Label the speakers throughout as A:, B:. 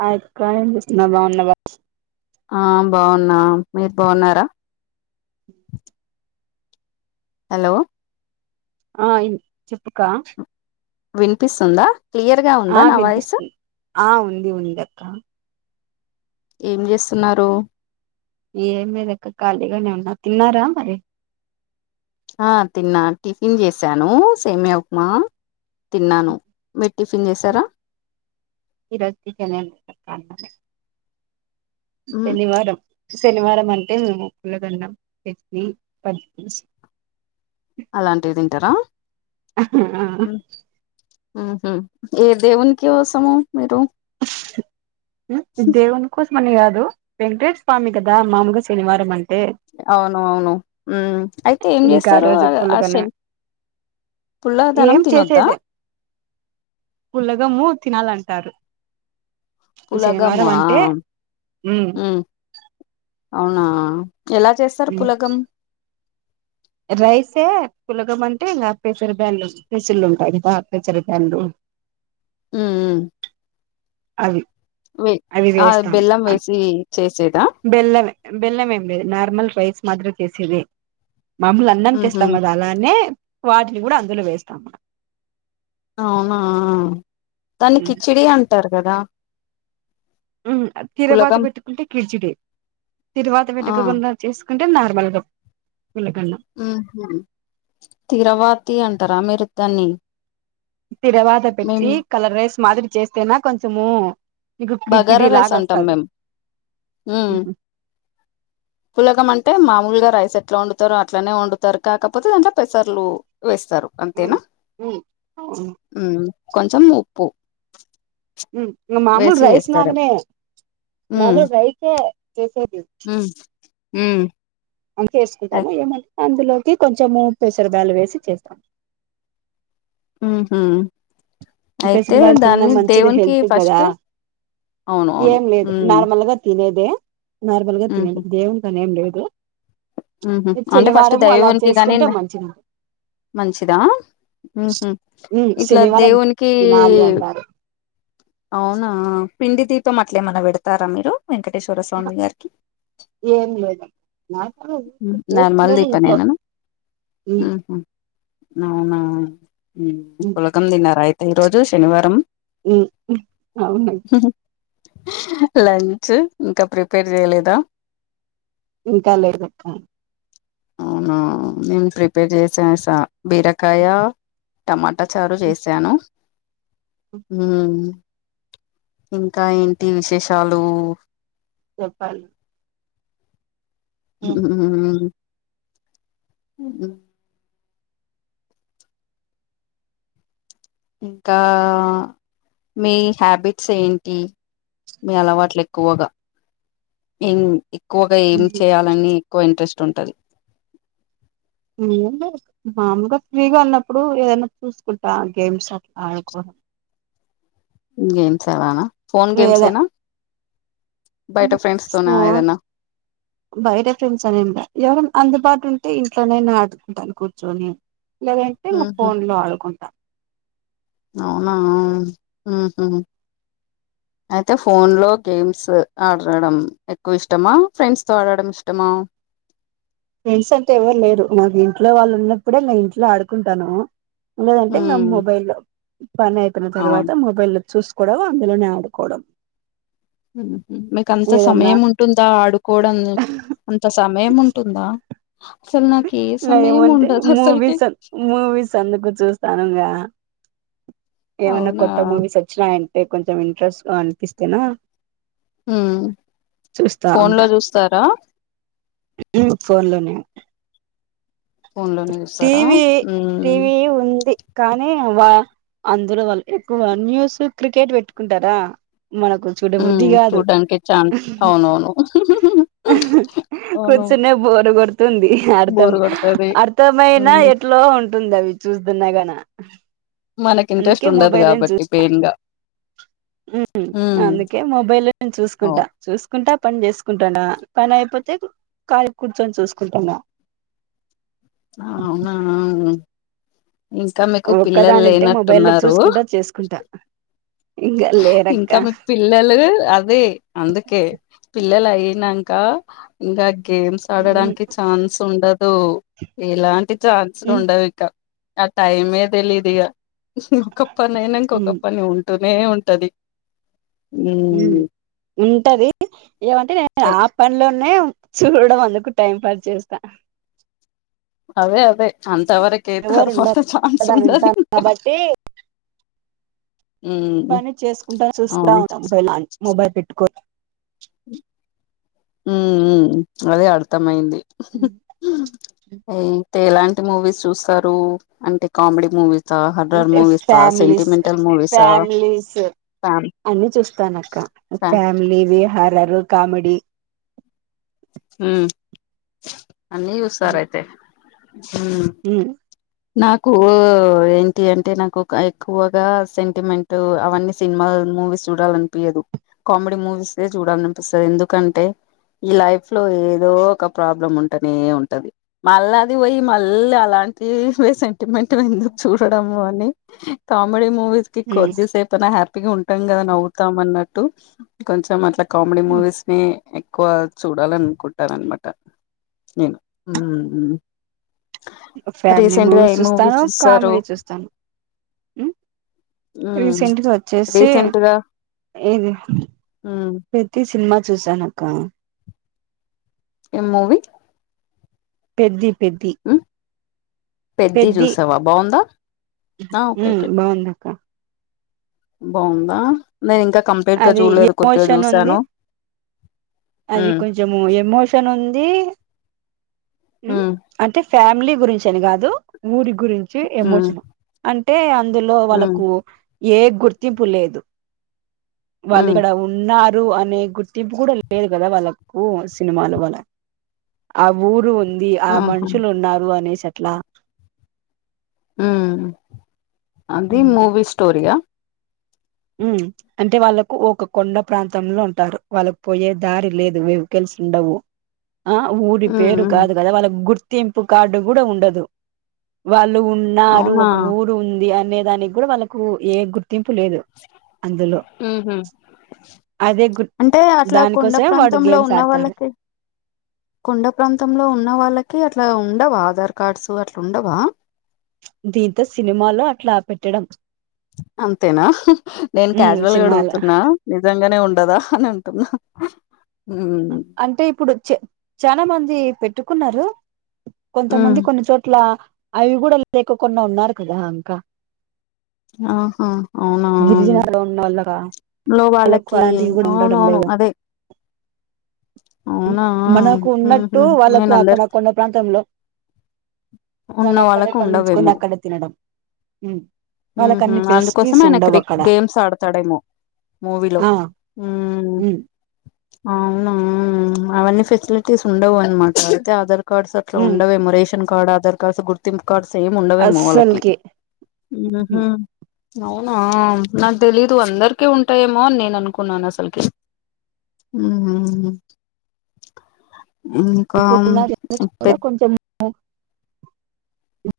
A: Hi అక్క ఏం చేస్తున్న బాన్నవా
B: ఆ బాన్నా మీరు బావున్నారా హలో
A: ఆ ఇన్ చెప్పుక
B: వినిపిస్తుందా క్లియర్ గా ఉందా
A: ఆ
B: నా వాయిస్
A: వినిపిస్తున్ ఆ ఉంది ఉందక్క
B: ఏం జేస్తున్నారు
A: ఏమి లేదక్కా ఖాళీగానే ఉన్నా తిన్నారా మరి
B: ఆ తిన్నా టిఫిన్ చేసాను సేమ్యా ఉప్మా తిన్నాను మీరు టిఫిన్ చేసారా
A: ఈరోజు చికెన్ [unintelligible]
B: ఉమ్
A: శనివారం శనివారం అంటే మేము పులగన్నం చట్నీ పచ్చిపులుస్
B: అలాంటివి తింటారా
A: ఆహా ఆ
B: ఉహు ఏ దేవుని కోసము మీరు
A: ఉ దేవుని కోస్ మని కాదు వెంకటేస్ స్వామి కదా మాముగా శనివారం అన్
B: అవును అవును ఉ అయితే ఏం
A: ఇంకా
B: చేస్తారు ఆ
A: రోజు
B: ఆ
A: పులగన్నం
B: శని పుల్లదనం
A: ఏం
B: తినొద్దా
A: చేసేదే పులగము తినాలంటారు
B: పులగామా
A: శనివారం అంటే ఉమ్
B: ఉ అవునా ఎలా చేస్తారు
A: ఉమ్
B: పులగం
A: రైసే పులగమ అంటే ఇంకా పెసరి బ్యాలు పెసిళ్లు ఉంటాయి కదా పెసిరి బ్యాల్లు.
B: ఉ ఉ
A: అవి అవి వేస్తాము
B: బెల్లం
A: అ
B: వేసి చేసేదా
A: బెల్లమే బెల్లం ఎమ్ లేదు మాములు నార్మల్ రైస్ మాదిరి చేసేదే. మమూలు అన్నం చేస్తాం
B: ఉహు
A: కదా అలానే వాటిని కూడా అందులో వేస్తాం.
B: అవునా దాన్ని కిచిడి అంటారు కదా
A: ఉ తిరువాత
B: పులగం
A: పెట్టుకుంటే కిచిడి తిరువాత
B: ఆ
A: పెట్టుకోకుండా చేస్ కుంటే నార్మల్గా
B: ఉహు తిరావాతి అంటారా మీరు దాన్ని
A: తిరవాత పెట్టి
B: మేము
A: కలర్ రైస్ మాదిరి చేస్తేనా కొంచము మీకు
B: బగారా
A: కిిచిడి
B: రైస్
A: లాగ
B: అంటాం
A: వస్తది
B: మేము ఉమ్ పులగం అంటే మామూలుగా రైస్ ఎట్లా వండుతారో అట్లానే వండుతారు, కాకపోతే దాంట్లో పెసర్లు వేస్తారు అంతేనా ఉ కొంచెం ఉప్పు
A: ఉ ఇంగ మామూలు
B: వేసి
A: రైస్
B: వేస్తారు
A: నాగనే
B: ఉమ్
A: మామూలు రైసే చేసేది
B: ఉ
A: అంతే యేస్కుంటాను ఏమన్ అందులోకి కొంచెము పెసర బ్యాలు వేసి చేస్తాం.
B: ఉ హు
A: ఈ పెసిరి బ్యాల్లు తిన్నం మంచిది హెల్త్ కి కదా
B: ఫస్ట్ అవును అవును
A: ఏం లేదు
B: ఉమ్
A: నార్మల్గా తినేద్ దే నార్మల్గా
B: ఉహు
A: తినాది దేవుడికి అనేం లేదు
B: ఉహు అంటే ఫస్ట్
A: శనివారం అలా
B: దైవానికి
A: చేసుకుంటే
B: కానిందా
A: మంచిది
B: మంచిదా ఉహు
A: ఉమ్,
B: ఇట్లా
A: శనివారం
B: దేవునికి ఈ
A: తినాలి అంటారు
B: అవునా పిండి దీపం అట్లా ఏమన్నా పెడతారా మీరు. వెంకటేశ్వర
A: ఆహా,
B: స్వామి గారికి
A: ఏం లేదు నాకు
B: నార్మల్
A: చేసుకోలేదు
B: దీపం
A: ఇంట్లో
B: పనేననా
A: ఉమ్,
B: అవునా ఉ
A: ఉమ్,
B: పులగం తిన్నారా అయితే ఈ రోజు శనివారం.
A: ఉ అవును
B: లంచు ఇంకా ప్రిపేర్ జేయలేదా
A: ఇంకా లేదక్కా
B: అవునా నేన్ ప్రిపేర్ చేసేసా బీరకాయా టమ టచారు చేశాను ఇంకా ఏంటీ విశేషాలూ
A: చెప్పాలి
B: [unintelligible] ఇంకా మీ హ్యాబిట్స్ ఏంటీ మీ అలవాట్లెక్కువగ ఏం ఎక్కువగ ఏం
A: ఉమ్,
B: చేయాలని ఎక్కువ ఇంట్రెస్ట్ ఉంటది
A: ఏంలే మామూలుగ ఫ్రీగా ఉన్నప్పుడూ ఏదన్న చూసుకుంటా గేమ్స్ అట్లా ఆడుకోవడం
B: గేమ్స్ అలానా ఫోన్ గేమ్స్ ఏనా బయట
A: ఉహు
B: ఫ్రెండ్స్ తోనా
A: ఫో
B: ఏదన్నా
A: బయట ఫ్రెండ్స్ అయుంట ఎవరన్ అందుబాటుంటే ఇంట్లోనైనా ఆడుకుంటాను కూర్చొని లేదంటే న
B: ఉహు
A: ఫోన్ లో ఆడుకుంటా
B: అవునా ఊహు అయితే ఫోన్ లో గేమ్స్ ఆడడం ఎక్కువిష్టమా ఫ్రెండ్స్ తో ఆడడం ఇష్టమా
A: ఫ్రెండ్స్ అంటే ఎవర్ లేరు మాకు ఇంట్లో వాళ్ళున్నప్పుడే మా ఇంట్లో ఆడుకుంటానూ లేదంటే నా
B: ఉమ్
A: మొబైల్ లో పని అయిపోన తరువాత
B: అవును
A: మొబైల్ లో చూసుకోవడం అందులోనే ఆడుకోవడం
B: మీకంత
A: ఏదన్నా
B: సమయం ఉంటుందా ఆడుకోవడన్ అంత సమయముంటుందా
A: [unintelligible]
B: అసలుకి
A: మూవీస మూవీస్ అందుకు చూస్తానని ఆ ఏమన్న
B: అవునా
A: కొత్త మూవీస్ ఒచ్చినాయంటే కొంచం ఇంట్రెస్ట్ గా అనిపిస్తున్నా
B: ఊ ఫోన్ లో జూస్తారా
A: ఊ ఫోన్ లోనే
B: ఫోన్ లోనే చూస్తారా
A: టీవీ
B: ఉమ్
A: టీవీ ఉంది కానీ వా అందులో వాళ్ళు ఎక్కుగా న్యూసూ క్రికెట్ పెట్టుకుంటారా మనకు చూడ బుద్ధి
B: ఉమ్
A: గాదు
B: చూడ్డానికి చాన్ అవునవును
A: కొ
B: అవును
A: స్తెనే బోరు కొడుతుంది అర్థం
B: బోరు కొడతది
A: తమైనా
B: ఉమ్
A: ఎట్లో ఉంటుందవి చూస్తున్నగనా
B: మనకింట్రెస్ట్ ఉండదు గాబట్టి పెయిన్ గా
A: ఊ
B: ఉమ్
A: అందుకే మొబైల్ లోనే చూసుకుంట
B: అవు
A: చూసుకుంటా పన్ జేసుకుం టండా పనయిపోతే ఖాళీగ్ కూర్చొని చూసుకుంటండా
B: అవునా ఇంకా మీకు
A: ఒక్కదానింటే మొబైల్ లో
B: పిల్లల్లేనట్టున్నారూ
A: చూసుకుంటా చేసుకుంటా ఇంకా లేరక్క
B: ఇంకా మీకు పిల్లలు అవే అందుకే పిల్లలయినంకా ఇంకా గేమ్స్
A: ఉమ్,
B: ఆడడానికి ఛాన్స్ ఉండదూ ఎలాంటి ఛాన్సులు
A: ఉమ్,
B: ఉండవిక ఆ టైమ్ ఏ తెలీదిగ ఒక పని అయినంక ఒక
A: ఉమ్,
B: పని ఉంటూనే ఉంటది
A: ఉ
B: ఉమ్
A: ఉంటది ఏమంటే నేను ఆ పనిలోనే చూడడం అన్ దుకు టైం పాస్ చేస్త
B: అదే అదె అంతవరకే
A: ఎవరు
B: తర్వాత
A: ఉండరు
B: ఛాన్స్
A: ఒక్కదాని ఉంటాను
B: ఉండదింకా
A: కాబట్టి పని చేసుకుంట చూస్తా
B: అవును
A: ఉంటాం మొబైల్ పెట్టుకొని
B: ఉ ఉ అదే అర్థమయింది అయితే ఎలాంటి మూవీస్ చూస్తారు అంటే కామెడీ మూవీస్ సా హారర్
A: అంటే
B: మూవీసా
A: ఫ్యామిలీస్
B: సెంటిమెంటల్ మూవీసా
A: ఫ్యామిలీస్
B: ఫ్యామ్
A: అన్ని చూస్తానక్క
B: ఫ్యా
A: ఫ్యామిలీవి హార్రర్ కామెడి
B: ఉమ్ అన్ని చూస్తారైతే ఉమ్ నాకు ఏంటి అంటే నాకు ఎక్కువగా సెంటిమెంట్ అవన్నీ సినిమా మూవీస్ చూడాలనిపయ్యదు కామెడీ మూవీసే చూడాలనిపిస్తది ఎందుకంటే ఈ లైఫ్ లో ఏదో ఒక ప్రాబ్లం ఉంట ఉంటనే ఉంటది మళ్ళా అది పోయి మళ్ళీ అలాంటివే సెంటిమెంట్ ఎందుకు చూడడం అని కామెడీ మూ కొద్దిసేపైన హ్యాపీగా ఉంటాం కదా నవ్వుతాం అన్నట్టు కొంచెం అట్లా కామెడీ మూవీస్ ని ఎక్కువ చూడాలనుకుంటానన్నమాట ఉమ్
A: ఫ్యామిలీ మూవీస్ చూస్తాను
B: చూసారు
A: కామెడీ చూస్తాను
B: ఉమ్
A: రీసెంట్గా వచ్చేసి
B: రీసెంట్ గా
A: ఇది
B: ఉమ్
A: పెద్ది సినిమా చూసానక్క
B: ఏం మూవీ
A: పెద్ది పెద్ది
B: ఉమ్ పెద్ది చూసావా బాగుందా ఆ ఓకే
A: ఉమ్
B: ఓకే
A: బాగుందక్క
B: బాగుందా నేను ఇంకా కంప్లీట్గా
A: అది
B: చూడలేదు కొద్దిగా
A: ఎమోషన్ ఉంది
B: చూసాను
A: అది
B: ఉమ్
A: కొంచము ఎమోషన్ ఉంది
B: ఉమ్
A: అంటే ఫ్యామిలీ గురించి అని కాదు ఊరి గురించి
B: ఉమ్
A: ఎమోషనల్ అంటే అంటే అందులో
B: ఉమ్
A: వాళ్ళకు ఏ గుర్తింపు లేదు వాళ్ళు
B: ఉమ్
A: ఇక్కడ ఉన్న న్నారు అనే గుర్తింపు కూడా లేదు కదా వాళ్ళకు సినిమాలో వాళ్ళ ఆ ఊరు ఉంది ఆ
B: ఆహా
A: మనుషులు ఉన్నారు అనేసట్లా
B: అది మూవి స్టోరియా
A: ఉ అంటే వాళ్ళకు ఒక కొండ ప్రాంతంలో ఉంటారు వాళ్ళకు పోయే దారి లేదు వెహికల్ ల్సుండవు ఆ ఊరి
B: ఉమ్
A: పేరు
B: ఉమ్
A: కాదు కదా వాళ్ళకు గుర్తింపు కార్డు కూడా ఉండదు వాళ్ళ ళ్ళు ఉన్నారు
B: అవునా
A: ఒక ఊరు ఉంది అనే దానికి కూడా వాళ్ళకు ఏ గుర్తింపు లేదు అందులో
B: ఉహు
A: అదే గు
B: అంటే అట్లా కొండ
A: దానికోసమే వాడు
B: ప్రాంతంలో
A: గేమ్స్
B: ఉన్న
A: ఆడతారు
B: వాళ్ళకి కొండ ప్రాంతంలో ఉన్న వాళ్ళకి అట్లా ఉండవా ఆధార్ కార్డ్స్ అట్ల ఉండవా
A: దీంతో సినిమాలో అట్లా పెట్టడం
B: అంతేనా నేను
A: ఉమ్
B: క్యాజువల్ గా
A: సినిమాలు
B: అడుగుతున్నా నిజంగానే ఉండదా అని అం టున్నా
A: అంటే ఇప్పుడు చాలా మంది పెట్టుకున్నారు
B: ఉమ్
A: కొంతమంది కొన్ని చోట్ల అవి కూడా లేకోకుండా ఉన్నారు కదా ఇంకా
B: ఆహా అవునా
A: గిరిజనాలో ఉన్న వాళ్ళగా
B: లో
A: వాళ్ళకు
B: వాళ్ళకి
A: అలాంటివి కూడా ఉండడం
B: అవునవును
A: లేదు
B: అదే అవునా
A: మనకు ఉన్నట్టు
B: ఉహు
A: వాళ్ళకు
B: నేను
A: అక్కడ
B: అందర్
A: కొండ ప్రాంతంలో
B: ఉన్న
A: వాళ్ళు అక్కడే
B: వాళ్ళకు
A: పండించుకొని
B: ఉండవేమో
A: అక్కడే తినడం ఉ
B: ఉహు అందుకోసం ఆయన క్రి గేమ్స్ ఆడతాడేమో మూవిలో
A: ఆ
B: ఊ
A: ఉమ్
B: అవునా అవన్నీ ఫెసిలిటీస్ ఉండవు అనమాట అయితే అదర్ కార్డ్స్ అట్లా
A: ఉమ్
B: ఉండవేమో రేషన్ కార్డ్ ఆధార్ కార్డ్స్ గుర్తింపు కార్డ్స్ ఏమి ఉండవేమో వాళ్ళకి
A: అస్సలుకి
B: ఉహు అవునా నాకు తెలీదు అందరికి ఉంటాయేమో అని నేను అనుకున్నాను అసలుకి ఊ ఇంకా
A: ఇప్పుడున్న కూడా
B: ఇపెత్
A: కొంచెం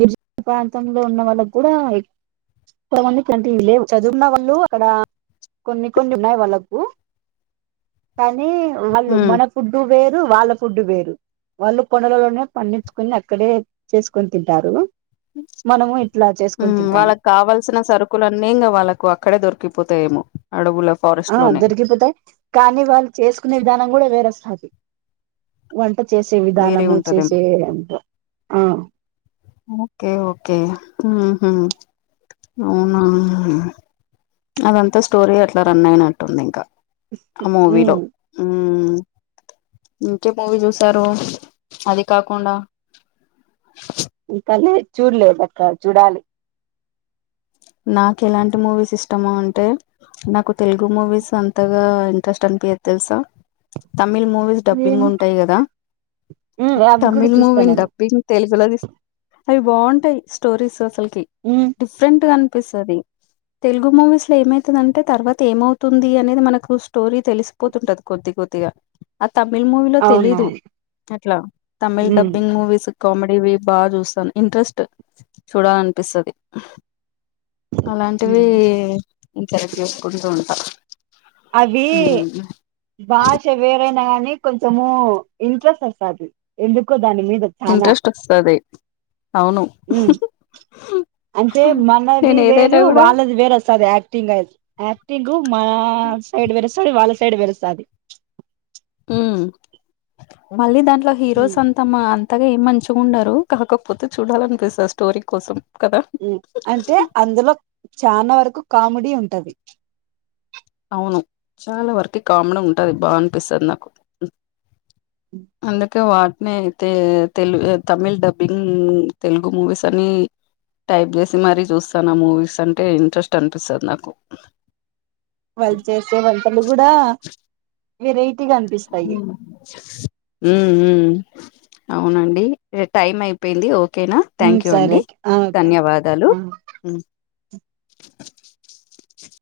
A: గిరిజన ప్రాంతంలో ఉన్న వాళ్ళకి కూడా కొంతమందికి అంటె ఇవి లేవు చదువున్న వాళ్ళు అక్కడ కొన్ని కొన్ని ఉన్నాయి వాళ్ళకు కానీ వాళ్ళు
B: ఉమ్
A: మన ఫుడ్డు వేరు వాళ్ళ ఫుడ్ వేరు వాళ్ళు కొండలలోనే పండించుకుని అక్కడే చేసుకొని తింటారు మనము ఇట్లా
B: ఉ
A: చేసుకొని తింటాము
B: వాళ్ళకు కావల్సిన సరుకులన్నీ ఇంగ వాళ్ళకు అక్కడే దొరికిపో తయేమో అడుగుల
A: ఆ దొరికిపోతాయి కానీ వాళ్ళు చేసుకునే విధానం కూడా వేరేసతి వ వంట చేసే
B: వేరే
A: విధానము
B: ఉంటదేమో
A: చేసే అంట ఆ
B: ఓకే ఓకే ఉహు అవునా అదంతా స్టోరీ అట్లా రన్ అయినట్టుంది ఇంకా ఆ మూవీలో
A: ఉమ్
B: ఊ ఇంకే మూవీ చూసారు అది కాకుండా
A: ఇంకా లే చూడలేదక్క చూడాలి
B: నాకు ఎలాంటి మూవీస్ ఇష్టమా అంటే నాకు తెలుగు మూవీస్ అంతగా ఇంట్రెస్ట్ అనిపియదు తెల్సా తమిళ్ మూవీస్ డబ్బింగ్
A: ఉమ్
B: ఉంటాయి కదా
A: ఉమ్ అవి కూడా
B: తమిళ్
A: చూస్తా
B: మూవీని
A: నేను
B: డబ్బింగ్ తెలుగులో దిస్త్ అవి బాగుంటాయి స్టోరీస్ అసలకి
A: ఉమ్
B: డిఫరెంట్ గా అనిపిస్తది తెలుగు మూవీస్ లో ఏమయితుందంటే తర్వాత ఏమవుతుంది అనేది మనకు స్టోరీ తెలిసిపోతుంటది కొద్ది బొతిగా ఆ తమిళ్ మూవీలో తెలీదు
A: అవునవును
B: అట్లా తమిళ్
A: ఉమ్
B: డబ్బింగ్ మూవీస్ కామెడీవి బాగా చూస్తాను ఇంట్రెస్ట్ చూడాలనిపిస్తది అలాంటివి
A: ఉమ్
B: ఇంకరక్ చేసుకుంటు ఉంటా
A: అవి
B: మ్
A: భాష వేరైన గాని కొంచెము ఇంట్రెస్ట్ వస్తాది ఎందుకో దాని మీద చానా
B: ఇంట్రెస్ట్ వస్తది అవును
A: ఉ అంటే మనది
B: నేను ఏదైనా
A: వేరు
B: కూడా
A: వాళ్ళది వేరు వస్తది యాక్టింగ్ అయితే యాక్ గు మా సైడ్ వేరొస్తది వాళ్ళ సైడ్ వేరొస్తది
B: మ్ మళ్ళీ దాంట్లో
A: ఉమ్
B: హీరోస్ అంతామా అంతగా ఏం మంచిగా ఉండరు కాకపోతే చూడాలినిపిస్తది స్టోరీ కోసం కదా
A: మ్ అంటే అందులో చానా వరకు కామెడీ ఉంటది
B: అవును చాలా వరకి కామెడి ఉంటది బా అనిపిస్తది నాకు అందుకే వా నే అయితే తెలుగు తమిళ్ డబ్బింగ్ తెలుగు మూవీస్ అని టైప్ జేసి మరీ జూస్తాను ఆ మూవీస్ అంటే ఇంట్రెస్ట్ అనిపిస్తది నాకు
A: వాళ్ళు చేసే వంటలు గూడా వేరై
B: ఉ ఉమ్ అవునండి ఇ టైమ్ అయిపోయింది ఓకే ఓకేనా
A: ఉమ్,
B: థ్యాంక్ యూ అండి
A: సరే ఓకే
B: ధన్యవాదాలు [inaudible]